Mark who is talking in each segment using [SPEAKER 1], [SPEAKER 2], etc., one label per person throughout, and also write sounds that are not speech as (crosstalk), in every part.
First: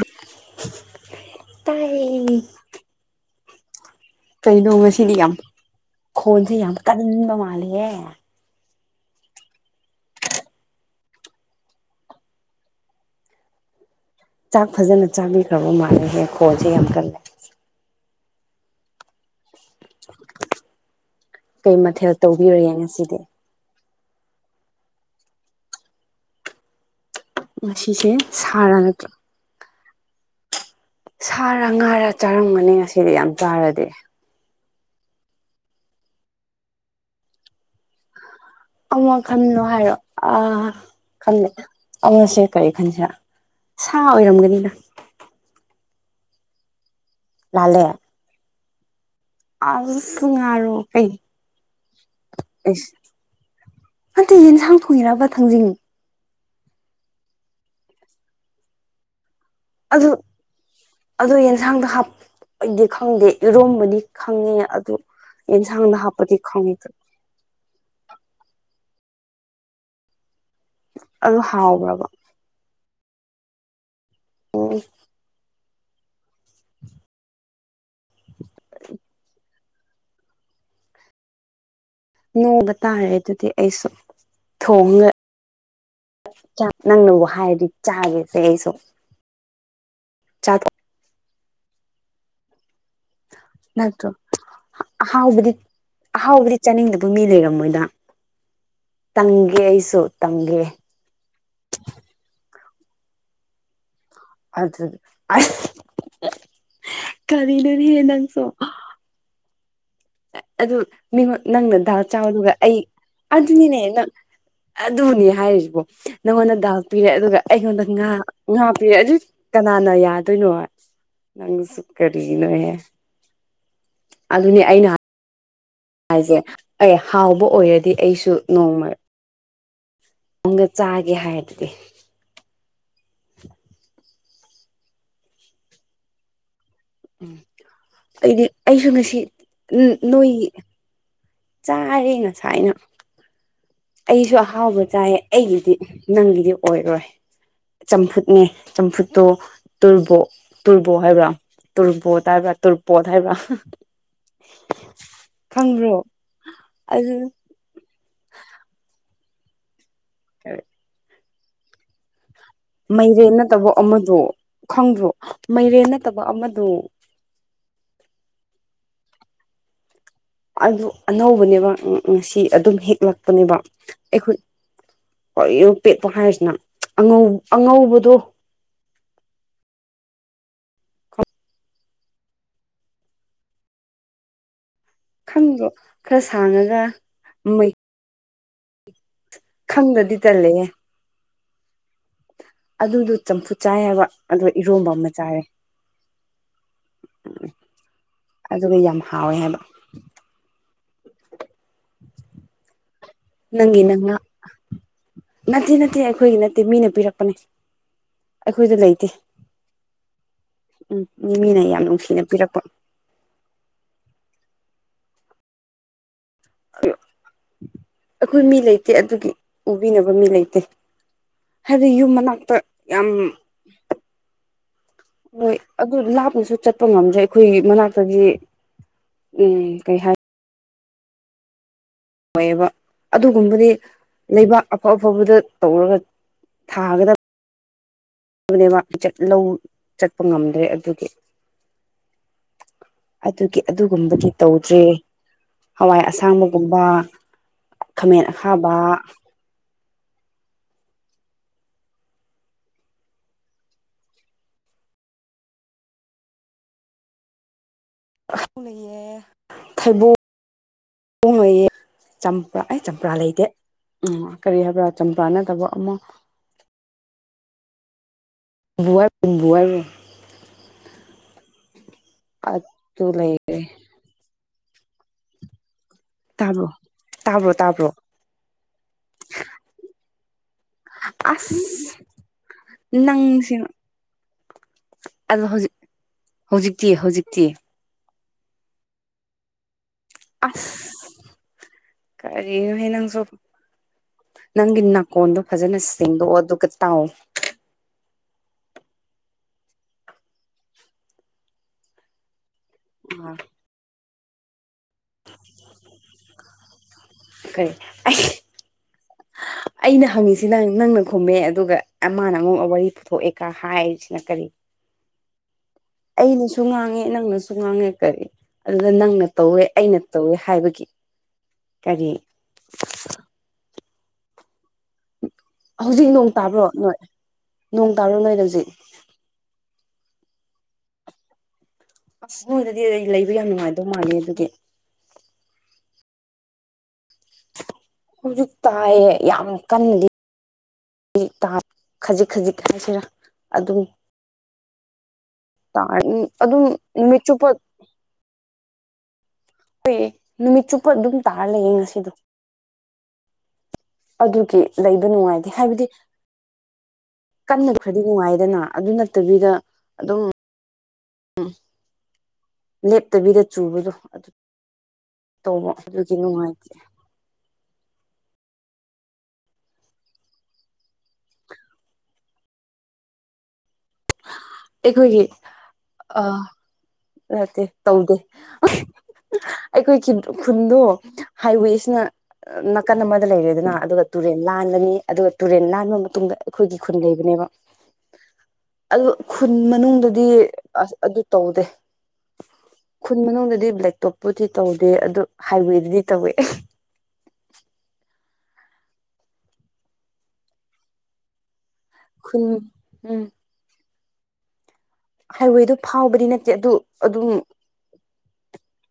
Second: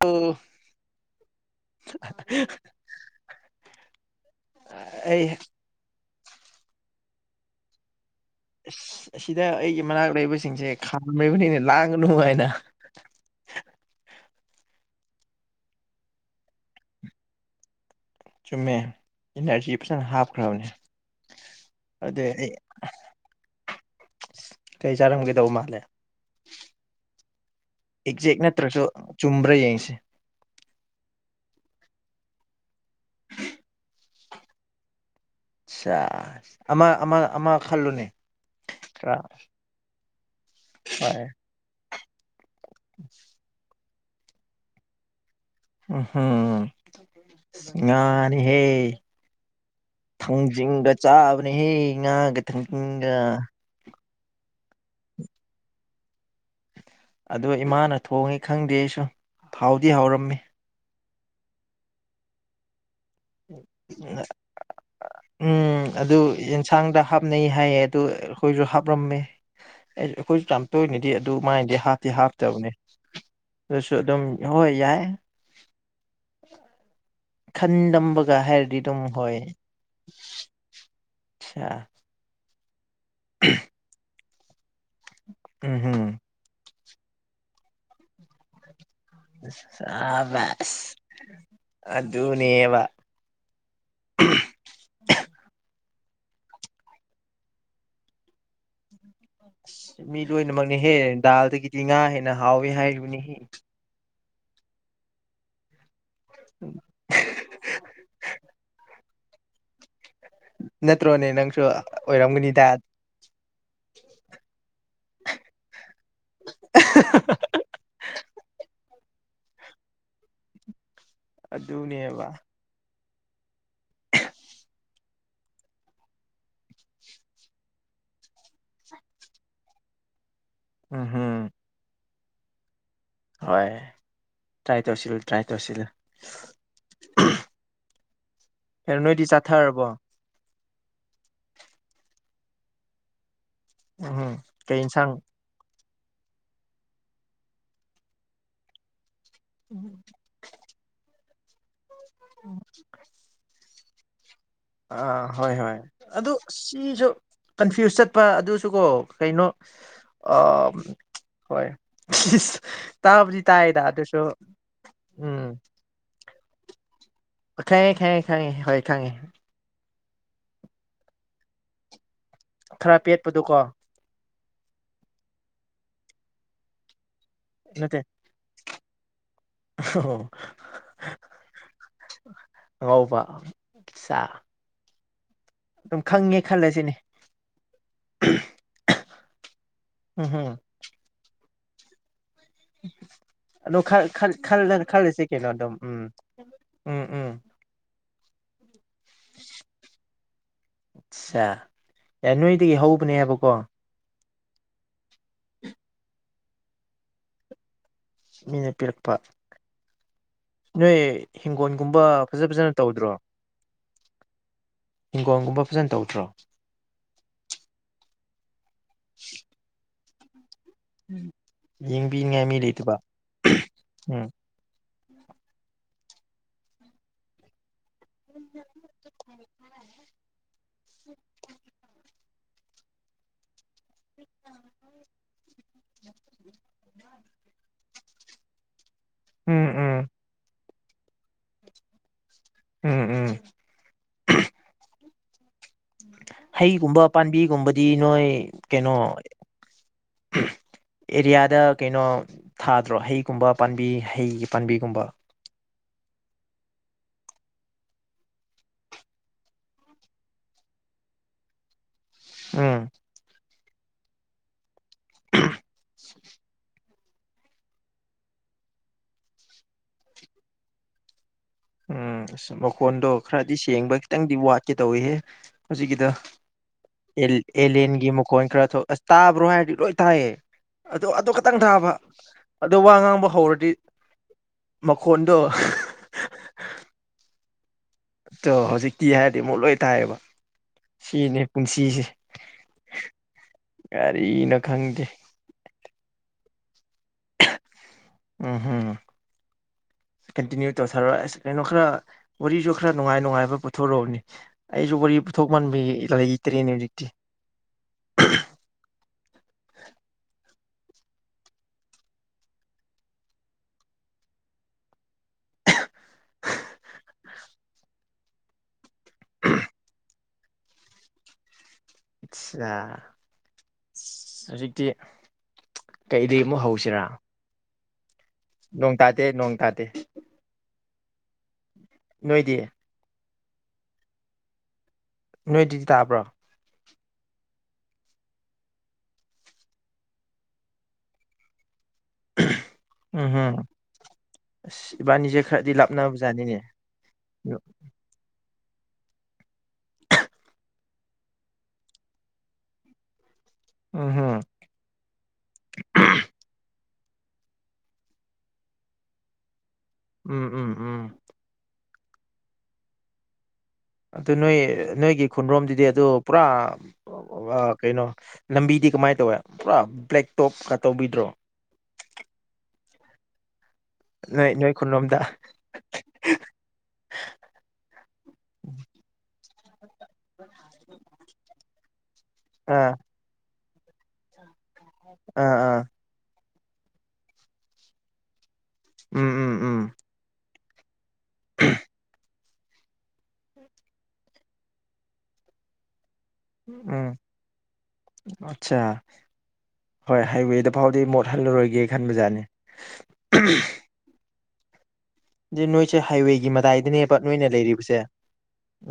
[SPEAKER 1] ꯑꯣ
[SPEAKER 2] ꯇꯥꯏꯌꯦ ꯀꯩꯅꯣ ꯉꯁꯤꯗꯤ
[SPEAKER 1] ꯑꯩ
[SPEAKER 2] ꯌꯥꯝ ꯈꯣꯟꯁꯦ ꯌꯥꯝ ꯀꯟꯕ ꯃꯥꯜꯂꯤꯍꯦ
[SPEAKER 1] ꯑꯁ ꯑꯁꯤꯗ ꯑꯩꯒꯤ ꯃꯅꯥꯛ ꯂꯩꯕꯁꯤꯡꯁꯦ ꯈꯥꯝꯔꯤꯕꯅꯤꯅꯦ ꯂꯥꯡꯒꯅꯨ ꯍꯥꯏꯅ
[SPEAKER 2] ꯆꯥꯛ ꯐꯖꯅ ꯆꯥꯕꯤꯈ꯭ꯔꯕ ꯃꯥꯜꯂꯦꯍꯦ ꯈꯣꯜꯁꯦ ꯌꯥꯝ ꯀꯜꯂꯦ꯫
[SPEAKER 1] ꯆꯨꯝꯃꯦ꯫ ꯏꯅꯔꯖꯤ ꯐꯖꯅ ꯍꯥꯞꯈ꯭ꯔꯕꯅꯦ
[SPEAKER 2] ꯀꯩ ꯃꯊꯦꯜ
[SPEAKER 1] ꯑꯗꯨꯗꯩ ꯑꯩ꯫
[SPEAKER 2] ꯇꯧꯕꯤꯔꯒꯦ ꯉꯁꯤꯗꯤ
[SPEAKER 1] ꯀꯩ ꯆꯥꯔꯒꯝꯗꯧ ꯃꯥꯂꯦ꯫
[SPEAKER 2] ꯉꯁꯤꯁꯦ
[SPEAKER 1] ꯑꯦꯖꯦꯛ
[SPEAKER 2] ꯁꯥꯔ
[SPEAKER 1] ꯅꯠꯇ꯭ꯔꯁꯨ
[SPEAKER 2] ꯅꯠꯇ꯭ꯔꯣ
[SPEAKER 1] ꯆꯨꯝꯕ꯭ꯔ ꯌꯦꯡꯁꯤ꯫
[SPEAKER 2] ꯁꯥꯔ ꯉꯥꯔ ꯆꯥꯔꯝꯒꯅꯤ ꯉꯁꯤꯗꯤ ꯌꯥꯝ ꯆꯥꯔꯗꯤ꯫
[SPEAKER 1] ꯁꯥꯁ ꯑꯃ ꯑꯃ ꯑꯃ ꯈꯜꯂꯨꯅꯦ꯫ ꯈꯔ
[SPEAKER 2] ꯑꯃ ꯈꯟꯂꯣ ꯍꯥꯏꯔꯣ ꯑ
[SPEAKER 1] ꯍꯣꯏ
[SPEAKER 2] ꯈꯥꯟꯗꯦ ꯑꯃꯁꯤ ꯀꯔꯤ ꯈꯟꯁꯤꯔ꯫ ꯁꯥ ꯑꯣꯏꯔꯝꯒꯅꯤꯗ
[SPEAKER 1] ꯎꯝ ꯍꯨꯝ ꯑꯁ
[SPEAKER 2] ꯂꯥꯜꯂꯦ
[SPEAKER 1] ꯉꯥꯅꯤꯍꯦ
[SPEAKER 2] ꯑꯁ ꯉꯥꯔꯣ
[SPEAKER 1] ꯊꯥꯡꯖꯤꯡꯒ
[SPEAKER 2] ꯀꯩ
[SPEAKER 1] ꯆꯥꯕꯅꯤꯍꯦ ꯉꯥꯒ
[SPEAKER 2] ꯑꯩꯁ
[SPEAKER 1] ꯊꯥꯡꯖꯤꯡꯒ
[SPEAKER 2] ꯅꯠꯇꯦ ꯌꯦꯟꯁꯥꯡ ꯊꯣꯡꯉꯤꯔꯕ ꯊꯥꯡꯖꯤꯡ
[SPEAKER 1] ꯑꯗꯣ ꯏꯃꯥꯅ ꯊꯣꯡꯉꯦ ꯈꯪꯗꯦ ꯑꯩꯁꯨ ꯍꯥꯎꯗꯤ
[SPEAKER 2] ꯑꯗꯨ
[SPEAKER 1] ꯍꯥꯎꯔꯝꯃꯤ
[SPEAKER 2] ꯑꯗꯨ ꯌꯦꯟꯁꯥꯡꯗ ꯍꯥꯞ ꯑꯩꯗꯤ ꯈꯪꯗꯦ ꯏꯔꯣꯝꯕꯗꯤ ꯈꯪꯉꯦ ꯑꯗꯨ
[SPEAKER 1] ꯎꯝ
[SPEAKER 2] ꯑꯦꯟꯁꯥꯡꯗ
[SPEAKER 1] ꯑꯗꯨ
[SPEAKER 2] ꯍꯥꯞꯄꯗꯤ ꯈꯪꯗꯦ
[SPEAKER 1] ꯌꯦꯟꯁꯥꯡꯗ ꯍꯥꯞꯅꯩ ꯍꯥꯏꯌꯦꯠ ꯑꯗꯨ ꯑꯩꯈꯣꯏꯁꯨ ꯍꯥꯞꯄꯔꯝꯃꯦ ꯑꯩ ꯑꯩꯈꯣꯏꯁꯨ ꯌꯥꯝ ꯇꯣꯏꯅꯗꯤ ꯑꯗꯨ ꯃꯥꯏꯅꯗꯤ ꯍꯥꯞꯇꯤ ꯍꯥꯞ ꯇꯕꯅꯦ ꯑꯗꯨꯁꯨ ꯑꯗꯨꯝ ꯍꯣꯏ
[SPEAKER 2] ꯎꯝ
[SPEAKER 1] ꯌꯥꯏ꯫ ꯈꯟꯂꯝꯕꯒ ꯍꯥꯏꯔꯗꯤ ꯑꯗꯨꯝ ꯍꯣꯏ ꯫
[SPEAKER 2] ꯅꯣꯡꯕ ꯇꯥꯔꯦ ꯑꯗꯨꯗꯤ ꯑꯩꯁꯨ ꯊꯣꯡꯉ꯫
[SPEAKER 1] ꯎꯝ ꯍꯨꯝ꯫
[SPEAKER 2] ꯆꯥꯛ ꯅꯪꯅꯕꯨ ꯍꯥꯏꯔꯗꯤ ꯆꯥꯒꯦꯁꯦ ꯑꯩꯁꯨ꯫ ꯆꯥꯊꯣꯛ
[SPEAKER 1] ꯁꯥꯕꯁ ꯑꯗꯨꯅꯦꯕ꯫
[SPEAKER 2] ꯅꯠꯇꯔꯣ꯫ ꯑꯍꯥꯎꯕꯗꯤ ꯑꯍꯥꯎꯕꯗꯤ ꯆꯥꯅꯤꯡꯗꯕ ꯃꯤ ꯂꯩꯔꯝꯃꯣꯏꯗ꯫ ꯇꯪꯒꯦ ꯑꯩꯁꯨ
[SPEAKER 1] ꯃꯤ
[SPEAKER 2] ꯇꯪꯒꯦ꯫
[SPEAKER 1] ꯂꯣꯏꯅꯃꯛꯅꯦꯍꯦ ꯗꯥꯜꯗꯒꯤꯗꯤ ꯉꯥꯅ ꯍꯦꯅ ꯍꯥꯎꯋꯤ ꯍꯕꯅꯤꯍꯦ꯫
[SPEAKER 2] ꯑꯗꯨꯗ ꯀꯔꯤꯅꯣꯅꯦꯍꯦ ꯅꯪꯁꯣ꯫ ꯑꯗꯨ
[SPEAKER 1] ꯅꯠꯇ꯭ꯔꯣꯅꯦ
[SPEAKER 2] ꯃꯤꯉꯣꯟ
[SPEAKER 1] ꯅꯪꯁꯨ
[SPEAKER 2] ꯅꯪꯅ ꯗꯥꯥꯛ ꯆꯥꯎꯗꯨꯒ
[SPEAKER 1] ꯑꯣꯏꯔꯝꯒꯅꯤꯗ
[SPEAKER 2] ꯑꯩ ꯑꯗꯨꯅꯤꯅꯦ ꯅꯪ꫰꫰ ꯑꯗꯨꯅꯦ ꯍꯥꯏꯔꯤꯁꯤꯕꯣ ꯅꯪꯉꯣꯟꯗ ꯗꯥꯜ ꯄꯤꯔꯦ ꯑꯗꯨꯒ꯫ ꯑꯩꯉꯣꯟꯗ ꯉꯥ ꯉꯥ ꯄꯤꯔꯦ ꯑꯗꯨ ꯀꯅꯥꯅ ꯌꯥꯗꯣꯏꯅꯣ꯫ ꯅꯪꯁꯨ
[SPEAKER 1] ꯑꯗꯨꯅꯦꯕ
[SPEAKER 2] ꯀꯔꯤꯒꯤꯅꯣꯍꯦ ꯑꯗꯨꯅꯦ ꯑꯩꯅ ꯍꯥꯏ꯫ ꯍꯥꯏꯁꯦ ꯑꯩ ꯍꯥꯎꯕ ꯑꯣꯏꯔꯗꯤ ꯑꯩꯁꯨ ꯅꯣꯡꯃ꯫ ꯑꯃꯒ
[SPEAKER 1] ꯎꯝ
[SPEAKER 2] ꯆꯥꯒꯦ
[SPEAKER 1] ꯍꯝ
[SPEAKER 2] ꯍꯥꯏꯔꯗꯨꯗꯤ
[SPEAKER 1] ꯍ ꯇ꯭ꯔꯥꯏ ꯇꯧꯁꯤ ꯇ꯭ꯔꯥꯏ ꯇꯧꯁꯤ
[SPEAKER 2] ꯎꯝ ꯑꯩꯗꯤ ꯑꯩꯁꯨ
[SPEAKER 1] ꯀꯩꯅꯣ
[SPEAKER 2] ꯉꯁꯤ
[SPEAKER 1] ꯅꯣꯏꯗꯤ ꯆꯥꯊꯔꯕꯣ
[SPEAKER 2] ꯅꯣꯏ ꯆꯥꯔꯦ ꯅꯁꯥꯏꯅ
[SPEAKER 1] ꯎꯝ
[SPEAKER 2] ꯑꯩꯁꯨ
[SPEAKER 1] ꯀꯩ
[SPEAKER 2] ꯑꯍꯥꯎꯕ ꯆꯥꯏ
[SPEAKER 1] ꯌꯦꯟꯁꯥꯡ
[SPEAKER 2] ꯑꯩꯒꯤꯗꯤ ꯅꯪꯒꯤꯗꯤ ꯑꯣꯏꯔꯣꯏ ꯆꯝꯐꯨꯠꯅꯦ ꯆꯝꯐꯨꯠꯇꯣ ꯇꯨꯔꯕꯣ ꯇꯨꯔꯕꯣ ꯍꯥꯏꯕ꯭ꯔꯥ ꯇꯨꯔꯕꯣꯠ ꯍꯥꯏꯕ꯭ꯔꯥ ꯇꯨꯔꯄꯣꯠ ꯍꯥꯏꯕ꯭ꯔꯥ꯫
[SPEAKER 1] ꯑꯥ ꯍꯣꯏ ꯍꯣꯏ
[SPEAKER 2] ꯈꯪꯕ꯭ꯔꯣ
[SPEAKER 1] ꯑꯗꯨ ꯁꯤꯁꯨ꯫
[SPEAKER 2] ꯑꯗꯨ
[SPEAKER 1] ꯀꯟꯐ꯭ꯌꯨꯁ ꯆꯠꯄ ꯑꯗꯨꯁꯨ ꯀꯣ ꯀꯩꯅꯣ꯫ ꯍꯣꯏ꯫
[SPEAKER 2] ꯃꯩꯔꯦꯟ
[SPEAKER 1] ꯇꯥꯕꯨꯗꯤ
[SPEAKER 2] ꯅꯠꯇꯕ
[SPEAKER 1] ꯇꯥꯏꯗ
[SPEAKER 2] ꯑꯃꯗꯣ
[SPEAKER 1] ꯑꯗꯨꯁꯨ
[SPEAKER 2] ꯈꯪꯗ꯭ꯔꯣ
[SPEAKER 1] ꯎꯝ
[SPEAKER 2] ꯃꯩꯔꯦꯟ ꯅꯠꯇꯕ ꯑꯃꯗꯣ꯫
[SPEAKER 1] ꯈꯪꯉꯦ ꯈꯪꯉꯦ ꯈꯉꯦ ꯍꯣꯏ ꯈꯪꯉꯦ꯫
[SPEAKER 2] ꯑꯗꯨ ꯑꯅꯧꯕꯅꯦꯕ ꯉꯁꯤ ꯑꯗꯨꯝ
[SPEAKER 1] ꯈꯔ
[SPEAKER 2] ꯍꯦꯛꯂꯛꯄꯅꯦꯕ
[SPEAKER 1] ꯄꯦꯠꯄꯗꯨꯀꯣ
[SPEAKER 2] ꯑꯩꯈꯣꯏ ꯍꯣꯏ ꯄꯦꯛꯄ ꯍꯥꯏꯔꯤꯁꯤꯅ ꯑꯉꯧ ꯑꯉꯧꯕꯗꯣ
[SPEAKER 1] ꯑꯣ ꯑꯉꯥꯎꯕ ꯁꯥ
[SPEAKER 2] ꯈꯪꯗꯣ ꯈꯔ ꯁꯥꯡꯉꯒ
[SPEAKER 1] ꯈꯜꯂꯁꯤꯅꯦ
[SPEAKER 2] ꯃꯩ
[SPEAKER 1] ꯎꯝ ꯍꯝ
[SPEAKER 2] ꯈꯪꯗꯗꯂꯦ ꯑꯗꯨꯗꯣ ꯆꯝꯐꯨꯠ
[SPEAKER 1] ꯑꯗꯣ
[SPEAKER 2] ꯆꯥꯏ ꯍꯥꯏꯕ ꯑꯗꯨꯒ ꯏꯔꯣꯝꯕ ꯑꯃ
[SPEAKER 1] ꯈꯜꯂꯁ
[SPEAKER 2] ꯆꯥꯔꯦ
[SPEAKER 1] ꯀꯩꯅꯣ ꯑꯗꯨꯝ ꯎꯝ ꯎꯝ ꯎꯝ
[SPEAKER 2] ꯑꯗꯨꯒ ꯌꯥꯝ ꯍꯥꯎꯋꯦ ꯍꯥꯏꯕ
[SPEAKER 1] ꯑꯆꯥ
[SPEAKER 2] ꯅꯪꯒꯤꯤ ꯅꯪꯉ ꯅꯠꯇꯦ ꯅꯠꯇꯦ ꯑꯩꯈꯣꯏꯒꯤ ꯅꯠꯇꯦ ꯃꯤꯅ ꯄꯤꯔꯛꯄꯅꯦ
[SPEAKER 1] ꯃꯤꯅ
[SPEAKER 2] ꯑꯩꯈꯣꯏꯗ ꯂꯩꯇꯦ
[SPEAKER 1] ꯄꯤꯔꯛꯄ ꯅꯣꯏ
[SPEAKER 2] ꯎꯝ ꯃꯤꯅ ꯌꯥꯝ
[SPEAKER 1] ꯍꯤꯡꯒꯣꯜꯒꯨꯝꯕ
[SPEAKER 2] ꯅꯨꯡꯁꯤꯅ
[SPEAKER 1] ꯐꯖ
[SPEAKER 2] ꯄꯤꯔꯛꯄ
[SPEAKER 1] ꯐꯖꯅ ꯇꯧꯗ꯭ꯔꯣ ꯍꯤꯡꯒꯣꯜꯒꯨꯝꯕ ꯐꯖꯅ ꯇꯧꯗ꯭ꯔꯣ
[SPEAKER 2] ꯑꯩꯈꯣꯏ ꯃꯤ ꯂꯩꯇꯦ ꯑꯗꯨꯒꯤ ꯎꯕꯤꯅꯕ ꯃꯤ ꯂꯩꯇꯦ ꯍꯥꯏꯗꯤ ꯌꯨꯝ
[SPEAKER 1] ꯌꯦꯡꯕꯤꯅꯤꯉꯥꯏ
[SPEAKER 2] ꯃꯅꯥꯛꯇ
[SPEAKER 1] ꯃꯤ ꯂꯩꯇꯕ
[SPEAKER 2] ꯌꯥꯝ
[SPEAKER 1] ꯎꯝ
[SPEAKER 2] ꯍꯣꯏ ꯑꯗꯨ ꯂꯥꯞꯅꯁꯨ ꯆꯠꯄ ꯉꯝꯖ꯭ꯔꯩ ꯑꯩꯈꯣꯏꯒꯤ ꯃꯅꯥꯛꯇꯒꯤ ꯎꯝ ꯀꯩ ꯍꯥꯏ
[SPEAKER 1] ꯎ
[SPEAKER 2] ꯑꯣꯏꯌꯦꯕ ꯑꯗꯨꯒꯨꯝꯕꯗꯤ ꯂꯩꯕꯥꯛ ꯑꯐ ꯑꯐꯕꯗ ꯇꯧꯔꯒ ꯊꯥꯒꯗꯕ ꯑꯗꯨꯅꯦ ꯂꯧ
[SPEAKER 1] ꯎꯝ ꯎꯝ
[SPEAKER 2] ꯆꯠꯄ ꯉꯝꯗ꯭ꯔꯦ ꯑꯗꯨꯗꯤ
[SPEAKER 1] ꯎꯝ ꯎꯝ
[SPEAKER 2] ꯑꯗꯨꯒꯤ ꯑꯗꯨꯒꯨꯝꯕꯒꯤ ꯇꯧꯗ꯭ꯔꯦ ꯍꯋꯥꯏ ꯑꯁꯥꯡꯕꯒꯨꯝꯕ
[SPEAKER 1] ꯍꯩꯒꯨꯝꯕ
[SPEAKER 2] ꯈꯥꯃꯦꯟ ꯑꯈꯥꯕ
[SPEAKER 1] ꯍꯝ ꯑꯦꯔꯤꯌꯥꯗ ꯀꯩꯅꯣ ꯊꯥꯗ꯭ꯔꯣ ꯍꯩꯒꯨꯝꯕ ꯄꯥꯝꯕꯤ ꯍꯩꯒꯤ ꯄꯥꯝꯕꯤꯒꯨꯝꯕ
[SPEAKER 2] ꯍꯣꯡ ꯂꯩꯌꯦ ꯊꯩꯕꯣꯡ ꯐꯣꯡ ꯂꯩꯑꯌꯦ ꯆꯝꯄ꯭ꯔꯥ
[SPEAKER 1] ꯎꯝ
[SPEAKER 2] ꯑꯩ ꯆꯝꯄ꯭ꯔꯥ ꯂꯩꯗꯦ ꯎꯝ ꯀꯔꯤ ꯍꯥꯏꯕ꯭ꯔꯥ ꯆꯝꯄ꯭ꯔꯥ ꯅꯠꯇꯕ ꯑꯃ ꯕꯔ
[SPEAKER 1] ꯎꯝ ꯑ
[SPEAKER 2] ꯑꯗꯨ
[SPEAKER 1] ꯃꯈꯣꯟꯗꯣ
[SPEAKER 2] ꯂꯩ
[SPEAKER 1] ꯈꯔꯗꯤ ꯁꯦꯡꯕ ꯈꯤꯇꯪꯗꯤ ꯋꯥꯠꯀꯦ ꯇꯧꯏꯍꯦ ꯍꯧꯖꯤꯛꯀꯤꯗ
[SPEAKER 2] ꯇꯥꯕꯣ
[SPEAKER 1] ꯑꯦꯂꯦꯟꯒꯤ ꯃꯈꯣꯟ ꯈꯔ ꯊꯣꯛ ꯑꯁ ꯇꯥꯕ꯭ꯔꯣ ꯍꯥꯏꯗꯤ ꯂꯣꯏ ꯊꯥꯏꯑꯦ ꯑꯗꯨ ꯑꯗꯨ
[SPEAKER 2] ꯑꯁ
[SPEAKER 1] ꯈꯇꯪ ꯊꯥꯕ ꯑꯗꯨ ꯋꯥ ꯉꯥꯡꯕ
[SPEAKER 2] ꯅꯪꯁꯤꯅ
[SPEAKER 1] ꯍꯧꯔꯗꯤ ꯃꯈꯣꯟꯗꯣ
[SPEAKER 2] ꯑꯗꯣ ꯍꯧꯖꯤꯛ ꯍꯧꯖꯤꯛꯇꯤ ꯍꯧꯖꯤꯛꯇꯤ
[SPEAKER 1] ꯑꯣ ꯍꯧꯖꯤꯛꯇꯤ ꯍꯥꯏꯔꯗꯤ ꯃꯨꯛ ꯂꯣꯏ ꯇꯥꯏꯌꯦꯕ
[SPEAKER 2] ꯑ
[SPEAKER 1] ꯁꯤꯅꯦ ꯄꯨꯟꯁꯤꯁꯦ
[SPEAKER 2] ꯀꯔꯤꯨ ꯅꯪ ꯁꯣ
[SPEAKER 1] ꯀꯒꯥꯔꯤꯅ ꯈꯪꯗꯦ
[SPEAKER 2] ꯐꯖꯅ ꯁꯦꯡꯗꯣꯛꯑꯣ ꯑꯗꯨꯒ ꯇꯥꯎ
[SPEAKER 1] ꯎꯝ ꯎꯝ ꯀꯟꯇꯎ ꯇꯧ ꯋꯥꯔꯤ ꯈꯔ ꯅꯨꯡꯉꯥꯏ
[SPEAKER 2] ꯑ
[SPEAKER 1] ꯅꯨꯡꯉꯥꯏꯕ ꯄꯨꯊꯣꯔꯛꯕꯅꯤ ꯑꯩꯁꯨ ꯋꯥꯔꯤ ꯄꯨꯊꯣꯛꯃꯟꯕ ꯂꯩꯇ꯭ꯔꯦꯅꯦ ꯍꯧꯖꯤꯛꯇꯤ
[SPEAKER 2] ꯀꯩ
[SPEAKER 1] (inaudible)
[SPEAKER 2] ꯑꯩꯅ ꯍꯪꯉꯤꯁꯤ ꯅꯪ ꯅꯪꯅ ꯈꯨꯝꯃꯦ ꯑꯗꯨꯒ ꯑꯃꯅ ꯑꯉ ꯋꯥꯔꯤ ꯄꯨꯊꯣꯛꯑꯦꯀ ꯍꯥꯏꯔꯤꯁꯤꯅ ꯀꯔꯤ ꯑꯩꯅꯁꯨ ꯉꯥꯡꯉꯦ ꯅꯪꯅꯁꯨ ꯉꯥꯡꯉꯦ ꯀꯔꯤ ꯑꯗꯨꯗ ꯅꯪꯅ ꯇꯧꯋꯦ ꯑꯩꯅ ꯇꯧꯋꯦ ꯍꯥꯏꯕꯒꯤ ꯀꯔꯤ
[SPEAKER 1] ꯑ ꯍꯧꯖꯤꯛꯇꯛꯇ
[SPEAKER 2] ꯍꯧꯖꯤꯛ ꯅꯣꯡ ꯇꯥꯕ꯭ꯔꯣ ꯅꯣꯏ ꯅꯣꯡ ꯇꯥꯕ꯭ꯔꯣ ꯅꯣꯏ ꯔꯖꯤꯛ
[SPEAKER 1] ꯅꯣꯡ ꯇꯥꯇꯦ ꯅꯣꯡ ꯇꯥꯇꯦ
[SPEAKER 2] ꯑꯁ
[SPEAKER 1] ꯅꯣꯏꯗꯤ
[SPEAKER 2] ꯃꯣꯏꯗꯗꯤ ꯑꯩ ꯂꯩꯕ ꯌꯥꯝ ꯅꯨꯡꯉꯥꯏꯗꯧ ꯃꯥꯜꯂꯦ ꯑꯗꯨꯗꯤ
[SPEAKER 1] ꯅꯣꯏ ꯑꯗꯨꯗꯤ ꯇꯥꯕ꯭ꯔꯣ
[SPEAKER 2] ꯍꯧꯖꯤꯛ ꯇꯥꯏꯌꯦ ꯌꯥꯝ ꯀꯜꯂꯤꯖꯤ ꯈꯖꯤꯛ ꯈꯖꯤꯛ ꯍꯥꯏꯁꯤꯔꯥ
[SPEAKER 1] ꯎꯝꯍꯨꯝ
[SPEAKER 2] ꯑꯗꯨꯝ
[SPEAKER 1] ꯑꯁ ꯏꯕꯥꯅꯤꯁꯦ ꯈꯔꯗꯤ
[SPEAKER 2] ꯇ
[SPEAKER 1] ꯂꯥꯞꯅꯕꯖꯥꯠꯅꯤꯅꯦ
[SPEAKER 2] ꯑꯗꯨꯝ ꯅꯨꯃꯤꯠꯆꯨꯞꯄ ꯍꯣꯏ ꯅꯨꯃꯤꯠ ꯆꯨꯞꯄ ꯑꯗꯨꯝ ꯇꯥꯔ ꯂꯩꯌꯦ ꯉꯁꯤꯗꯣ
[SPEAKER 1] ꯎꯝ ꯍꯝ
[SPEAKER 2] ꯑꯗꯨꯒꯤ ꯂꯩꯕ ꯅꯨꯡꯉꯥꯏꯇꯦ ꯍꯥꯏꯕꯗꯤ ꯀꯟ ꯈꯔꯗꯤ ꯅꯨꯡꯉꯥꯏꯗꯅ ꯑꯗꯨ ꯅꯠꯇꯕꯤꯗ
[SPEAKER 1] ꯎꯝ ꯎꯝ ꯎꯝ
[SPEAKER 2] ꯎꯝ ꯂꯦꯞꯇꯕꯤꯗ ꯆꯨꯕꯗꯣ
[SPEAKER 1] ꯑꯗꯨ ꯅꯣꯏ ꯅꯣꯏꯒꯤ
[SPEAKER 2] ꯇꯧꯕ
[SPEAKER 1] ꯈꯨꯟꯗꯔꯣꯝꯗꯨꯗꯤ ꯑꯗꯨ
[SPEAKER 2] ꯑꯗꯨꯒꯤ
[SPEAKER 1] ꯄꯨꯔꯥ
[SPEAKER 2] ꯅꯨꯡꯉꯥꯏꯇꯦ
[SPEAKER 1] ꯑ ꯀꯩꯅꯣ ꯂꯝꯕꯤꯗꯤ ꯀꯃꯥꯏ ꯇꯧꯋꯦ ꯄꯨꯔꯥ ꯕ꯭ꯂꯦꯛ ꯇꯣꯞꯀ ꯇꯧꯕꯤꯗ꯭ꯔꯣ ꯅꯣꯏ ꯅꯣꯏ ꯈꯨꯟꯂꫭꯝꯗ
[SPEAKER 2] ꯑꯩꯈꯣꯏꯒꯤ ꯑ ꯅꯠꯇꯦ ꯇꯧꯗꯦ ꯑꯊꯤ ꯑꯩꯈꯣꯏꯒꯤ ꯈꯨꯟꯗꯣ ꯍꯥꯏꯋꯦꯁꯤꯅ
[SPEAKER 1] ꯑꯥ
[SPEAKER 2] ꯅꯥꯀꯟ ꯂꯣꯏꯔꯦꯗꯅ ꯑꯗꯨꯒ ꯇꯨꯔꯦꯟ ꯂꯥꯟꯕꯅꯤ ꯑꯗꯨꯒ
[SPEAKER 1] ꯑꯥ
[SPEAKER 2] ꯇꯨꯔꯦꯟ
[SPEAKER 1] ꯑꯥ
[SPEAKER 2] ꯂꯥꯟꯕ ꯃꯇꯨꯡꯗ ꯑꯩꯈꯣꯏꯒꯤ ꯈꯨꯟ ꯂꯩꯕꯅꯦꯕ ꯑꯣ
[SPEAKER 1] ꯎꯝ
[SPEAKER 2] ꯈꯨꯟ
[SPEAKER 1] ꯎꯝ
[SPEAKER 2] ꯃꯅꯨꯡꯗꯗꯤ ꯑꯁ ꯑꯗꯨ ꯇꯧꯗꯦ ꯈꯨꯟ ꯃꯅꯨꯡꯗꯗꯤ ꯕ꯭ꯂꯦꯛꯛꯇꯣꯞꯄꯨꯗꯤ ꯇꯧꯗꯦ ꯑꯗꯨ ꯍꯥꯏꯋꯦꯗꯗꯤ ꯇꯧꯋꯦ
[SPEAKER 1] ꯎꯝ ꯑꯠ ꯍꯣꯏ ꯍꯥꯏꯋꯦꯗ ꯐꯥꯎꯗꯤ ꯃꯣꯠꯍꯜꯂꯨꯔꯣꯏꯒꯦ
[SPEAKER 2] ꯈꯨꯟ
[SPEAKER 1] ꯈꯟꯕꯖꯥꯅꯤ
[SPEAKER 2] ꯎꯝ
[SPEAKER 1] ꯁꯤ
[SPEAKER 2] ꯍꯥꯏꯋꯦꯗꯣ
[SPEAKER 1] ꯅꯣꯏꯁꯦ
[SPEAKER 2] ꯐꯥꯎꯕꯗꯤ ꯅꯠꯇꯦ
[SPEAKER 1] ꯍꯥꯏꯋꯦꯒꯤ
[SPEAKER 2] ꯑꯗꯨ
[SPEAKER 1] ꯃꯇꯗꯥꯏꯗꯅꯦꯕ
[SPEAKER 2] ꯑꯗꯨꯝ
[SPEAKER 1] ꯅꯣꯏꯅ ꯂꯩꯔꯤꯕꯁꯦ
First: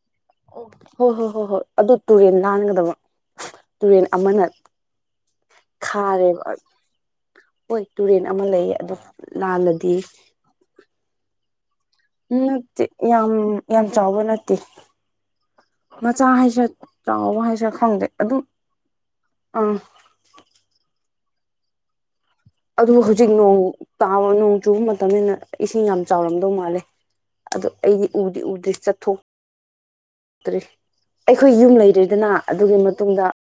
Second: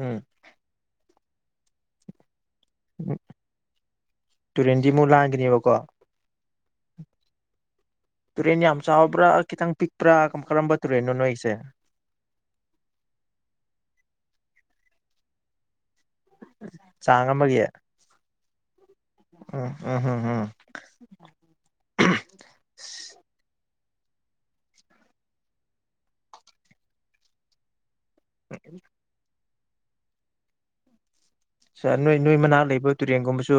[SPEAKER 1] ꯎꯝ
[SPEAKER 2] ꯑꯣ ꯍꯣꯏ ꯍꯣꯏ ꯍꯣꯏ ꯍꯣꯏ ꯑꯗꯨ ꯇꯨꯔꯦꯟ ꯂꯥꯟ ꯗꯨꯒ ꯇꯨꯔꯦꯟ ꯑꯃꯅ
[SPEAKER 1] ꯇꯨꯔꯦꯟꯗꯤ ꯑꯃꯨꯛ ꯂꯥꯟꯒꯅꯦꯕꯀꯣ
[SPEAKER 2] ꯈꯥꯔꯦꯕ ꯍꯣꯏ ꯇꯨꯔꯦꯟ ꯑꯃ ꯂꯩꯌꯦ ꯑꯗꯨ ꯂꯥꯜꯂꯗꯤ
[SPEAKER 1] ꯎꯝ ꯀꯔꯝꯕ ꯇꯨꯔꯦꯟꯅꯣ ꯅꫭꯏꯉꯤꯁꯦ
[SPEAKER 2] ꯅꯠꯇꯦ ꯌꯥꯝ ꯌꯥꯝ ꯆꯥꯎꯕ ꯅꯠꯇꯦ ꯃꯆꯥ ꯍꯥꯏꯁꯤꯔ
[SPEAKER 1] ꯆꯥꯡ
[SPEAKER 2] ꯆꯥꯎꯕ
[SPEAKER 1] ꯑꯃꯒꯤ
[SPEAKER 2] ꯍꯥꯏꯁꯤꯔ ꯈꯪꯗꯦ ꯑꯗꯨꯝ ꯑꯥ
[SPEAKER 1] ꯎ ꯎꯝ ꯎꯝ
[SPEAKER 2] ꯑꯗꯨ ꯍꯧꯖꯤꯛ ꯅꯣꯡ ꯇꯥꯕ ꯅꯣꯡ ꯆꯨꯕ ꯃꯇꯝꯅꯤꯅ ꯏꯁꯤꯡ ꯌꯥꯝ ꯆꯥꯎꯔꯝꯗꯧ ꯃꯥꯜꯂꯦ ꯑꯗꯨ ꯑꯩꯗꯤ ꯎꯗꯤ ꯎꯗ꯭ꯔꯤ ꯆꯠꯊꯣꯛꯇ꯭ꯔꯤ ꯑꯩꯈꯣꯏ ꯌꯨꯝ
[SPEAKER 1] ꯅꯣꯏ
[SPEAKER 2] ꯂꯩꯔꯦꯗꯅ
[SPEAKER 1] ꯅꯣꯏ ꯃꯅꯥꯛ
[SPEAKER 2] ꯑꯗꯨꯒꯤ
[SPEAKER 1] ꯂꯩꯕ
[SPEAKER 2] ꯃꯇꯨꯡꯗ
[SPEAKER 1] ꯇꯨꯔꯦꯟꯒꯨꯝꯕꯁꯨ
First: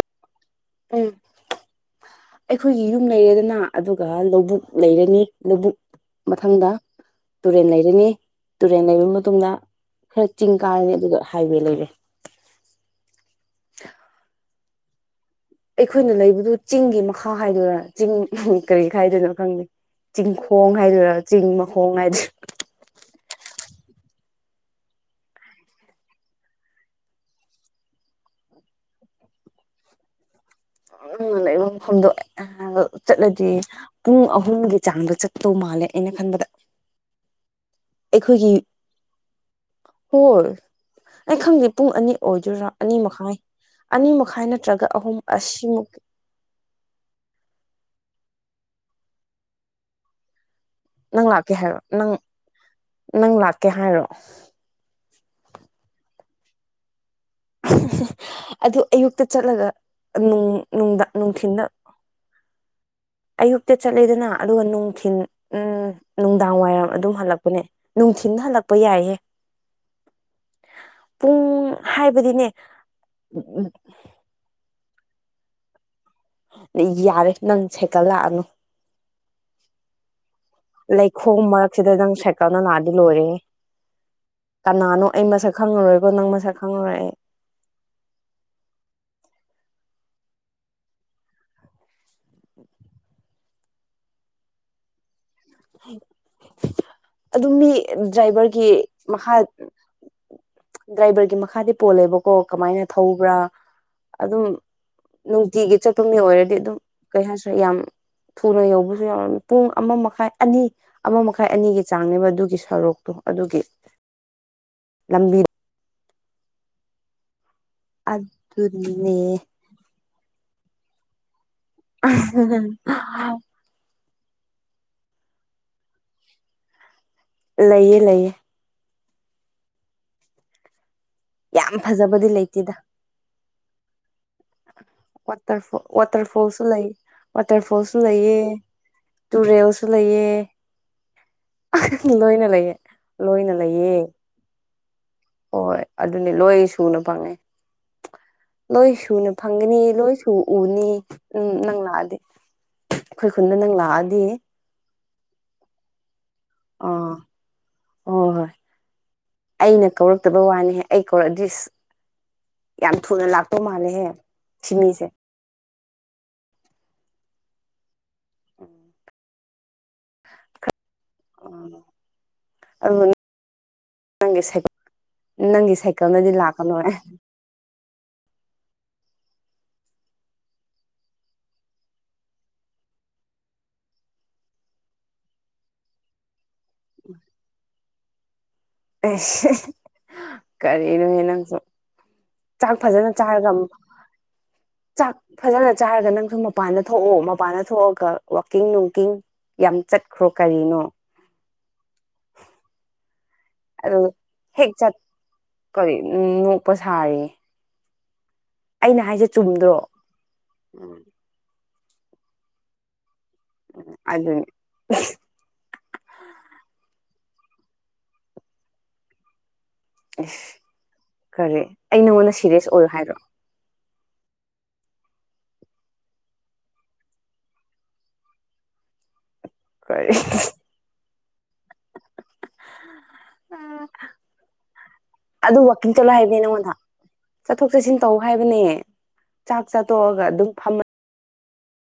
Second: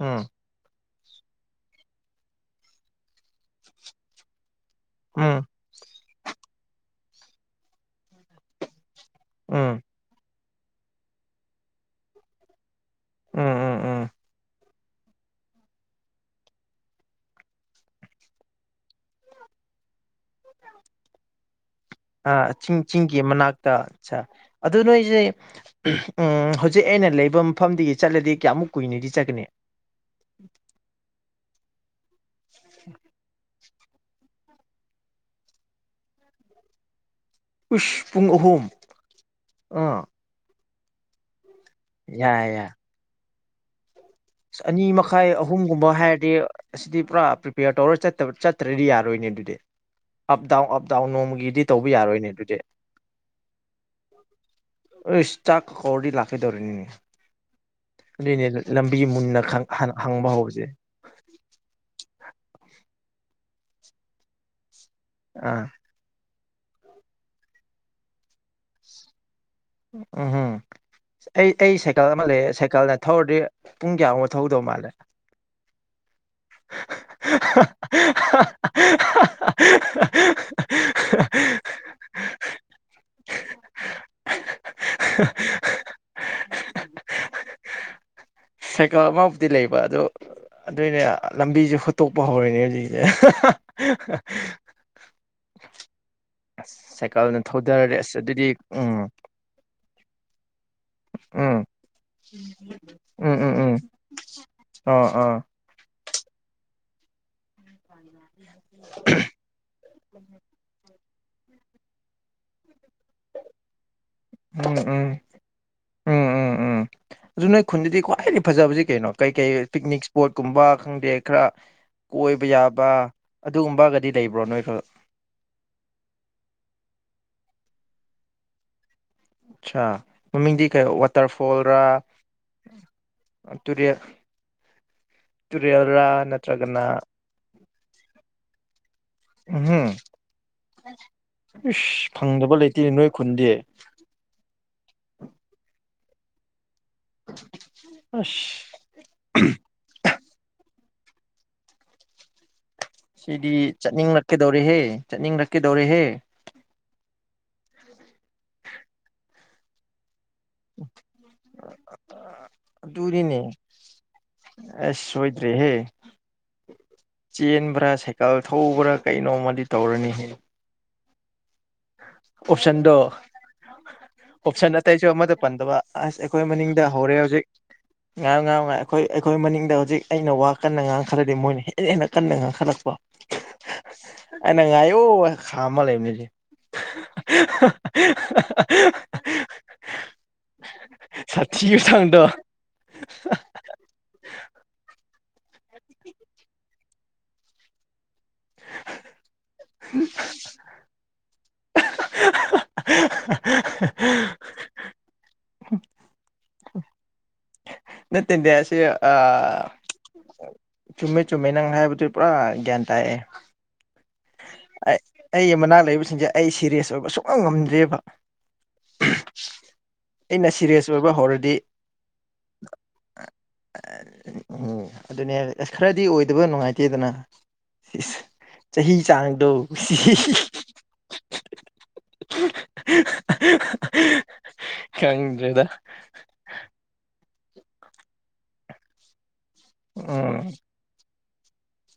[SPEAKER 1] ꯎꯝ
[SPEAKER 2] ꯎꯝ ꯑꯩꯈꯣꯏꯒꯤ ꯌꯨꯝ ꯂꯩꯔꯦꯗꯅ ꯑꯗꯨꯒ ꯂꯧꯕꯨꯛ ꯂꯩꯔꯅꯤ
[SPEAKER 1] ꯎꯝ
[SPEAKER 2] ꯂꯕꯨꯛ ꯃꯊꯪꯗ ꯇꯨꯔꯦꯜ ꯂꯩꯔꯅꯤ ꯇꯨꯔꯦꯟ ꯂꯩꯕ ꯇꯨꯡꯗ
[SPEAKER 1] ꯎꯝ
[SPEAKER 2] ꯈꯔ ꯆꯤꯡ ꯀꯥꯔꯅꯤ ꯑꯗꯨꯒ ꯍꯥꯏꯋꯦ ꯂꯩꯔꯦ
[SPEAKER 1] ꯎꯝ ꯎꯝ ꯎꯝ
[SPEAKER 2] ꯑꯩꯈꯣꯏꯅ ꯂꯩꯕꯗꯨ ꯆꯤꯡꯒꯤ ꯃꯈꯥ ꯍꯥꯏꯗꯣꯏꯔꯥ ꯆꯤꯡ ꯀꯔꯤ ꯈꯥꯏꯗꯣꯏꯅꯣ ꯈꯪꯗꯦ ꯆꯤꯡꯈꯣꯡ ꯍꯥꯏꯗꫭꯏꯔꯥ ꯆꯤꯡ ꯃꯈꯣꯡ ꯍꯥꯏꯗꯨꯔ
[SPEAKER 1] ꯑ ꯆꯤꯡ ꯆꯤꯡꯒꯤ ꯃꯅꯥꯛꯇ ꯑꯁꯥ ꯑꯗꯨ ꯅꯣꯏꯖꯦ ꯎꯝ ꯍꯧꯖꯤꯛ ꯑꯩꯅ ꯂꯩꯕ ꯃꯐꯝꯗꯒꯤ ꯆꯠꯂꯗꯤ ꯀꯌꯥꯃꯨꯛ ꯀꯨꯏꯅꯗꯤ ꯆꯠꯀꯅꯤ
[SPEAKER 2] ꯎꯝ ꯅꯪꯅ ꯂꯩꯕ ꯃꯐꯝꯗꫭ ꯑꯗꯨ ꯆꯠꯂꯗꯤ ꯄꯨꯡ ꯑꯍꯨꯝꯒꯤ ꯆꯥꯡꯗ ꯆꯠꯇꯧ ꯃꯥꯜꯂꯦ ꯑꯩꯅ ꯈꯟꯕꯗ
[SPEAKER 1] ꯎꯁ ꯄꯨꯡ
[SPEAKER 2] ꯑꯩꯈꯣꯏꯒꯤ
[SPEAKER 1] ꯑꯍꯨꯝ ꯑꯥ
[SPEAKER 2] ꯍꯣꯔ ꯑꯩ ꯈꯪꯗꯦ ꯄꯨꯡ ꯑꯅꯤ
[SPEAKER 1] ꯌꯥꯏ
[SPEAKER 2] ꯑꯣꯏꯗꯣꯏꯔꯥ
[SPEAKER 1] ꯌꯥꯏ
[SPEAKER 2] ꯑꯅꯤ ꯃꯈꯥꯏ ꯑꯅꯤ ꯃ
[SPEAKER 1] ꯑꯅꯤ ꯃꯈꯥꯏ ꯑꯍꯨꯝꯒꯨꯝꯕ ꯍꯥꯏ ꯗꯤ ꯑꯁꯤꯗꯤ ꯄꯨꯔꯥ ꯄ꯭ꯔꯤꯄꯦꯌꯔ ꯇꯧꯔ ꯆꯠꯇꯕ ꯆꯠꯇ꯭ꯔꯗꯤ ꯌꯥꯔꯣꯏꯅꯦ ꯑꯗꯨꯗꯤ ꯑꯞ ꯗꯥꯎꯟ ꯑꯞ ꯗꯥꯎ
[SPEAKER 2] ꯅꯪ ꯂꯥꯛꯀꯦ
[SPEAKER 1] ꯅꯣꯡꯃꯒꯤꯗꯤ
[SPEAKER 2] ꯍꯥꯏꯔꯣ
[SPEAKER 1] ꯇꯧꯕ
[SPEAKER 2] ꯅꯪ
[SPEAKER 1] ꯌꯥꯔꯣꯏꯅꯦ ꯑꯗꯨꯗꯤ
[SPEAKER 2] ꯅꯪ ꯂꯥꯛꯀꯦ ꯍꯥꯏꯔꯣ
[SPEAKER 1] ꯏꯁ ꯆꯥꯛ ꯍꯧꯔꯗꯤ ꯂꯥꯛꯀꯦ ꯇꯧꯔꯤꯅꯤꯅꯦ ꯑꯗꯨꯏꯅꯦ ꯑꯗꯨ ꯂꯝ
[SPEAKER 2] ꯑꯌꯨꯛꯇ ꯆꯠꯂꯒ ꯅꯨꯡ ꯅꯨꯡꯗ ꯅꯨꯡꯊꯤꯟꯗ ꯑꯌꯨꯛꯇ ꯆꯠꯂꯦꯗꯅ ꯑꯗꯨꯒ ꯅꯨꯡꯊꯤꯟ
[SPEAKER 1] ꯑꯥ
[SPEAKER 2] ꯎꯝ ꯅꯨꯡꯗꯥꯡ ꯋꯥꯏꯔꯝ ꯑꯗꯨꯝ ꯍꯜꯂꯛꯄꯅꯦ ꯅꯨꯡꯊꯤꯟꯗ ꯍꯜꯂꯛꯄ ꯌꯥꯏꯌꯦ
[SPEAKER 1] ꯎꯝ ꯎꯝ ꯑꯩ
[SPEAKER 2] ꯄꯨꯡ
[SPEAKER 1] ꯑꯩ ꯁꯥꯏꯀꯜ ꯑꯃ
[SPEAKER 2] ꯍꯥꯏꯕꯗꯤꯅꯦ
[SPEAKER 1] ꯂꯩꯌꯦ ꯁꯥꯏꯀꯜꯗ ꯊꯧꯔꯗꯤ ꯄꯨꯡ (unintelligible) ꯊꯧꯗꯧ ꯃꯥꯜꯂꯦ
[SPEAKER 2] ꯌꯥꯔꯦ ꯅꯪ ꯁꯦꯀꯠꯂꯥꯛꯑꯅꯨ ꯂꯩꯈꯣꯝ ꯃꯔꯛꯁꯤꯗ ꯅꯪ ꯁꯥꯏꯀꯜꯅ ꯅꯥꯗꯤ ꯂꯣꯏꯔꯦ ꯀꯅꯥꯅꯣ ꯑꯩ ꯃꯁꯛ ꯈꯪꯉꯔꯣꯏꯀꯣ ꯅꯪ ꯃꯁꯛ ꯈꯪꯉꯔꯣꯏ ꯑꯩ
[SPEAKER 1] ꯁꯦꯀ ꯑꯃꯕꯨꯗꯤ ꯂꯩꯕ ꯑꯗꯣ ꯑꯗꯨꯏꯅꯦ ꯂꯝꯕꯤꯁꯦ ꯍꯨꯠꯇꯣꯛꯄ ꯍꯧꯔꯅꯦ ꯍꯧꯖꯤꯛꯁꯦ (unintelligible) ꯑꯁ ꯁꯥꯏꯀꯜꯅ
[SPEAKER 2] ꯑꯗꯨꯝ ꯃꯤ
[SPEAKER 1] ꯊꯧꯗꯔꯗꯤ ꯑꯁ ꯑꯗꯨꯗꯤ
[SPEAKER 2] ꯗ꯭ꯔꯥꯏꯚꯔꯒꯤ
[SPEAKER 1] ꯎꯝ
[SPEAKER 2] ꯃꯈꯥ ꯗ꯭ꯔꯥꯏꯚꯔꯒꯤ
[SPEAKER 1] ꯎꯝ
[SPEAKER 2] ꯃꯈꯥꯗꯤ ꯄꯣꯜꯂꯦꯕꯀꯣ ꯀꯃꯥꯏꯅ
[SPEAKER 1] ꯎꯝ
[SPEAKER 2] ꯊꯧꯕ꯭ꯔꯥ
[SPEAKER 1] ꯎꯝ ꯎꯝ
[SPEAKER 2] ꯑꯗꯨꯝ
[SPEAKER 1] ꯑꯥ ꯑꯥ
[SPEAKER 2] ꯊꯤꯒꯤ ꯆꯠꯄ ꯃꯤ ꯑꯣꯏꯔꯗꯤ ꯑꯗꯨꯝ ꯀꯩ ꯍꯥꯏꯔꯦ ꯌꯥꯝ ꯊꯨꯅ ꯌꯧꯕꯁꯨ ꯌꯥꯎꯔꯝꯃꯤ ꯄꯨꯡ ꯑꯃ ꯃꯈꯥꯏ ꯑꯅꯤ ꯑꯃ ꯃꯈꯥꯏ ꯑꯅꯤꯒꯤ ꯆꯥꯡꯅꯦꯕ ꯑꯗꯨꯒꯤ ꯁꯣꯔꯨꯛꯇꯣ ꯑꯗꯨꯒꯤ
[SPEAKER 1] ꯎꯝ ꯎꯝ
[SPEAKER 2] ꯂꯝꯕꯤ
[SPEAKER 1] ꯎꯝ ꯎꯝ ꯎꯝ ꯑꯗꯨ ꯅꯣꯏ ꯈꯨꯟꯗꯗꯤ ꯈ꯭ꯋꯥꯏꯗꯒꯤ ꯐꯖꯕꯖꯦ ꯀꯩꯅꯣ
[SPEAKER 2] ꯑꯗꯨꯅꯦ
[SPEAKER 1] ꯀꯩ ꯀꯩ ꯄꯤꯛꯅꯤꯛ ꯏꯁꯄꯣꯠꯀꯨꯝꯕ ꯈꯪꯗꯦ ꯈꯔ ꯀꯣꯏꯕ ꯌꯥꯕ ꯑꯗꯨꯒꯨꯝꯕꯒꯗꯤ ꯂꯩꯕ꯭ꯔꯣ ꯅꯣꯏꯗꫭ
[SPEAKER 2] ꯂꯩꯌꯦ ꯂꯩꯌꯦ
[SPEAKER 1] ꯑꯠꯁꯥ ꯃꯃꯤꯡꯗꯤ ꯀꯩ
[SPEAKER 2] ꯌꯥꯝ
[SPEAKER 1] ꯋꯥꯇꯔꯐꯣꯜꯔ
[SPEAKER 2] ꯐꯖꯕꯗꯤ ꯂꯩꯇꯦꯗ
[SPEAKER 1] ꯇꯨꯔꯦꯜ
[SPEAKER 2] ꯋꯥꯇꯔꯐꯣꯜ
[SPEAKER 1] ꯇꯨꯔꯦꯜꯔꯥ
[SPEAKER 2] ꯋꯥꯇꯔ ꯐꯣꯜꯁꯨ
[SPEAKER 1] ꯅꯠꯇ꯭ꯔꯒꯅ
[SPEAKER 2] ꯂꯩ ꯋꯥꯇꯔ ꯐꯣꯜꯁꯨ ꯂꯩꯌꯦ ꯇꯨꯔꯦꯜꯁꯨ
[SPEAKER 1] ꯎꯝꯍꯨꯝ
[SPEAKER 2] ꯂꯩꯌꯦ
[SPEAKER 1] ꯏꯁ
[SPEAKER 2] ꯂꯣꯏꯅ
[SPEAKER 1] ꯐꯪꯗꯕ
[SPEAKER 2] ꯂꯩꯌꯦ
[SPEAKER 1] ꯂꯩꯇꯦꯅꯦ ꯅꯣꯏ ꯈꯨꯟꯗꯤ
[SPEAKER 2] ꯂꯣꯏꯅ ꯂꯩꯌꯦ ꯍꯣꯏ ꯑꯗꯨꯅꯦ ꯂꯣꯏ ꯁꯨꯅ ꯐꯪꯉꯦ
[SPEAKER 1] ꯑꯁ
[SPEAKER 2] ꯂꯣꯏ ꯁꯨꯅ ꯐꯪꯒꯅꯤ ꯂꯣꯏ ꯇꯨ ꯎꯅꯤ ꯎꯝ ꯅꯪ ꯂꯥꯛꯑꯗꯤ ꯑꯩꯈꯣꯏ
[SPEAKER 1] ꯁꯤꯗꯤ
[SPEAKER 2] ꯈꯨꯟꯗ ꯅꯪ ꯂꯥꯛꯑꯗꯤ
[SPEAKER 1] ꯆꯠꯅꯤꯡꯂꯛꯀꯦꯗꯧꯔꯦꯍꯦ ꯆꯠꯅꯤꯡꯂꯛꯀꯦꯗꯧꯔꯦꯍꯦ
[SPEAKER 2] ꯑꯥ ꯍꯣꯏ ꯍꯣꯏ ꯑꯩꯅ (unintelligible) ꯐꯠꯇꯕ ꯋꯥꯅꯤꯍꯦ ꯑꯩ ꯀꯧꯔꯛꯑꯗꯏꯁ ꯌꯥꯝ ꯊꯨꯅ
[SPEAKER 1] ꯑꯗꯨꯅꯤꯅꯦ
[SPEAKER 2] ꯂꯥꯛꯄꯧ ꯃꯥꯜꯂꯦꯍꯦ ꯁꯤꯃꯤꯁꯦ
[SPEAKER 1] (unintelligible) ꯆꯦꯟꯕ꯭ꯔꯥ ꯁꯥꯏꯀꯜ ꯊꯧꯕ꯭ꯔꯥ ꯀꯩꯅꯣꯃꯗꯤ ꯇꯧꯔꯅꯤꯍꯦ
[SPEAKER 2] (inaudible)
[SPEAKER 1] ꯑꯣꯞꯁꯟꯗꯣ
[SPEAKER 2] ꯑꯗꯨ ꯅꯪꯒꯤ
[SPEAKER 1] ꯑꯣꯞꯁꯟ ꯑꯇꯩꯁꯨ ꯑꯃꯗ ꯄꯟꯗꯕ
[SPEAKER 2] ꯅꯪꯒꯤ
[SPEAKER 1] ꯑꯁ
[SPEAKER 2] ꯁꯥꯏꯀꯜꯅꯗꯤ
[SPEAKER 1] ꯑꯩꯈꯣꯏ
[SPEAKER 2] ꯂꯥꯛꯀꯅꯣꯏ
[SPEAKER 1] ꯃꯅꯤꯡꯗ ꯍꯧꯔꯦ ꯍꯧꯖꯤꯛ ꯉꯥꯡ ꯉꯥꯡ ꯉꯥꯏ ꯑꯩꯈꯣꯏ ꯑꯩꯈꯣꯏ ꯃꯅꯤꯡꯗ ꯍꯧꯖꯤꯛ ꯑꯩꯅ ꯋꯥ ꯀꯟꯅ ꯉꯥꯡ ꯈꯠꯂꯗꯤ ꯃꯣꯏꯅ ꯍꯦꯟꯅ ꯍꯦꯟꯅ ꯀꯟꯅ ꯉꯥꯡꯈꯠꯂꯛꯄ (unintelligible) ꯈꯥꯃꯥ ꯂꯩꯅꯤꯁꯤ (unintelligible)
[SPEAKER 2] (unintelligible) ꯀꯔꯤꯅꯍꯑꯦ ꯅꯪꯁꯨ
[SPEAKER 1] ꯁꯥꯊꯤꯕ ꯆꯥꯡꯗꯣ
[SPEAKER 2] ꯆꯥꯛ ꯐꯖꯅ ꯆꯥꯔꯒ ꯆꯥꯛ ꯐꯖꯅ ꯆꯥꯔꯒ ꯅꯪꯁꯨ ꯃꯄꯥꯟꯗ ꯊꯣꯛꯑꯣ ꯃꯄꯅ ꯊꯣꯛꯑꯒ ꯋꯥꯛꯀꯤꯡ ꯅꯨꯡꯀꯤꯡ ꯌꯥꯝ ꯆꯠꯈ꯭ꯔꯣ ꯀꯔꯤꯅꯣ
[SPEAKER 1] (unintelligible) (unintelligible)
[SPEAKER 2] ꯑꯗꯨ ꯍꯦꯛ ꯆꯠ ꯀꯔꯤ ꯅꯣꯛꯄ ꯁꯥꯔꯤ
[SPEAKER 1] ꯅꯠꯇꯦꯗ ꯁꯤ
[SPEAKER 2] ꯑꯩꯅ ꯍꯥꯏꯁꯦ
[SPEAKER 1] ꯑꯥ
[SPEAKER 2] ꯆꯨꯝꯗ꯭ꯔꯣ
[SPEAKER 1] ꯆꯨꯝꯃꯦ ꯆꯨꯝꯃꯦ ꯅꯪ ꯍꯥꯏꯕꯗꯨ ꯄꯨꯔꯥ ꯒ꯭ꯌꯥꯟ ꯇꯥꯏꯑꯦ
[SPEAKER 2] ꯑꯗꯨꯅꯤ
[SPEAKER 1] ꯑꯩ ꯑꯩꯒꯤ ꯃꯅꯥꯛ ꯂꯩꯕꯁꯤꯡꯁꯦ ꯑꯩ ꯁꯤꯔꯤꯌꯁ ꯑꯣꯏꯕ ꯁꯨꯡꯅꯝ ꯉꯝꯗ꯭ꯔꯦꯕ ꯑꯩꯅ ꯁꯤꯔꯤꯌꯁ ꯑꯣꯏꯕ
[SPEAKER 2] ꯑꯦꯁ
[SPEAKER 1] ꯍꯧꯔꯗꯤ
[SPEAKER 2] ꯈꯔꯦ ꯑꯩ ꯅꯉꯣꯟꯗ ꯁꯤꯔꯤꯌꯁ ꯑꯣꯏꯔꯣ ꯍꯥꯏꯔꯣ
[SPEAKER 1] ꯎꯝ ꯑꯗꯨꯅꯦ ꯑꯁ ꯈꯔꯗꯤ ꯑꯣꯏꯗꯕ ꯅꯨꯡꯉꯥꯏꯇꯦꯗꯅ ꯆꯍꯤ ꯆꯥꯡꯗꯣ
[SPEAKER 2] ꯀꯔꯤ
[SPEAKER 1] (unintelligible)
[SPEAKER 2] (unintelligible) ꯑꯗꯨ
[SPEAKER 1] ꯈꯪꯗ꯭ꯔꯦꯗ
[SPEAKER 2] ꯋꯥꯛꯀꯤꯡ ꯆꯠꯂꯣ ꯍꯥꯏꯕꯅꯦ ꯅꯪꯉꯣꯟꯗ ꯆꯠꯊꯣꯛ ꯆꯠꯁꯤꯟ ꯇꯧ ꯍꯥꯏꯕꯅꯦ ꯆꯥꯛ ꯆꯥꯊꯣꯛꯑꯒ ꯑꯗꯨꯝ
[SPEAKER 1] ꯎꯝ
[SPEAKER 2] ꯐꯝꯃꯥ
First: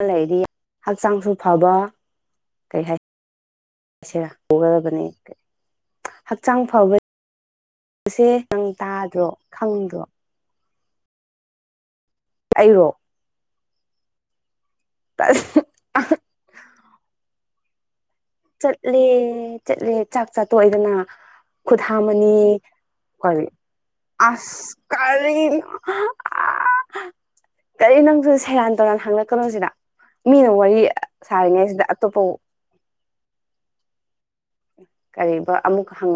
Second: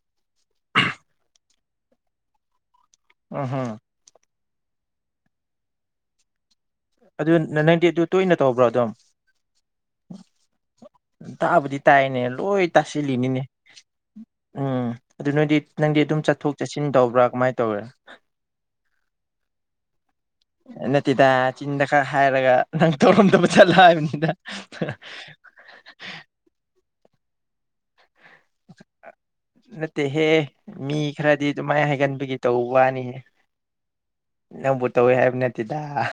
[SPEAKER 2] ꯂꯩꯗꯤ ꯍꯛꯆꯥꯡꯁꯨ ꯐꯕ ꯀꯩ ꯍꯥꯏ
[SPEAKER 1] (unintelligible)
[SPEAKER 2] (unintelligible) ꯗꯕꯅꯤ ꯍꯛꯆꯥꯡ
[SPEAKER 1] ꯑꯗꯨ ꯅꯪꯗꯤ ꯑꯗꯨ
[SPEAKER 2] ꯐꯕꯁꯦ
[SPEAKER 1] ꯇꯣꯏꯅ ꯇꯧꯕ꯭ꯔꯣ
[SPEAKER 2] ꯅꯪ
[SPEAKER 1] ꯑꯗꯨꯝ
[SPEAKER 2] ꯇꯥꯗ꯭ꯔꯣ ꯈꯪꯗ꯭ꯔꯣ
[SPEAKER 1] ꯇꯥꯕꯨꯗꯤ ꯇꯥꯏꯅꯦ ꯂꯣꯏ
[SPEAKER 2] ꯑꯩꯔꯣ
[SPEAKER 1] ꯇꯥꯁꯤꯜꯂꯤꯅꯤꯅꯦ ꯎꯝ ꯑꯗꯨ ꯅꯣꯏꯗꯤ ꯅꯪꯗꯤ ꯑꯗꯨꯝ ꯆꯠꯊꯣꯛ ꯆꯠꯁꯤꯟ ꯇꯧꯕ꯭ꯔꯥ ꯀꯃꯥꯏꯅ ꯇꯧꯢ
[SPEAKER 2] ꯆꯠꯂꯦ ꯆꯠꯂꯦ ꯆꯥꯛ ꯆ ꯇꯣꯛꯑꯦꯗꯅ
[SPEAKER 1] ꯅꯠꯇꯦꯗ
[SPEAKER 2] ꯈꯨꯠ
[SPEAKER 1] ꯆꯤꯟꯗ ꯈꯔ
[SPEAKER 2] ꯍꯥꯝꯃꯅꯤ
[SPEAKER 1] ꯍꯥꯏꯔꯒ ꯅꯪ
[SPEAKER 2] ꯀꯔꯤ
[SPEAKER 1] ꯇꯧꯔꯝꯗꯕ ꯆꯠꯂ ꯍꯥꯏꯕꯅꯤꯗ
[SPEAKER 2] ꯑꯁ ꯀꯔꯤ ꯅꯪ ꯑꯁ ꯀꯩ ꯅꯪꯁꯨ ꯁꯦꯔꯥꯟ ꯇꯧꯔꯥꯟ ꯍꯡꯉꯛꯀꯅꯨ ꯁꯤꯗ
[SPEAKER 1] ꯅꯠꯇꯦꯍꯦ
[SPEAKER 2] ꯃꯤꯅ ꯋꯥꯔꯤ
[SPEAKER 1] ꯃꯤ ꯈꯔꯗꯤ
[SPEAKER 2] ꯁꯥꯔꯤꯉꯩꯁꯤꯗ
[SPEAKER 1] ꯑꯗꯨꯃꯥꯏꯅ
[SPEAKER 2] ꯑꯇꯣꯞꯄ
[SPEAKER 1] ꯍꯥꯏꯒꯟꯕꯒꯤ ꯇꯧꯕ ꯋꯥꯅꯤꯍꯦ ꯅꯪꯕꯨ ꯇꯧꯋꯦ ꯍꯥꯏꯕ
[SPEAKER 2] ꯀꯔꯤꯕ
[SPEAKER 1] ꯅꯠꯇꯦꯗ
[SPEAKER 2] ꯑꯃꯨꯛ ꯍꯪ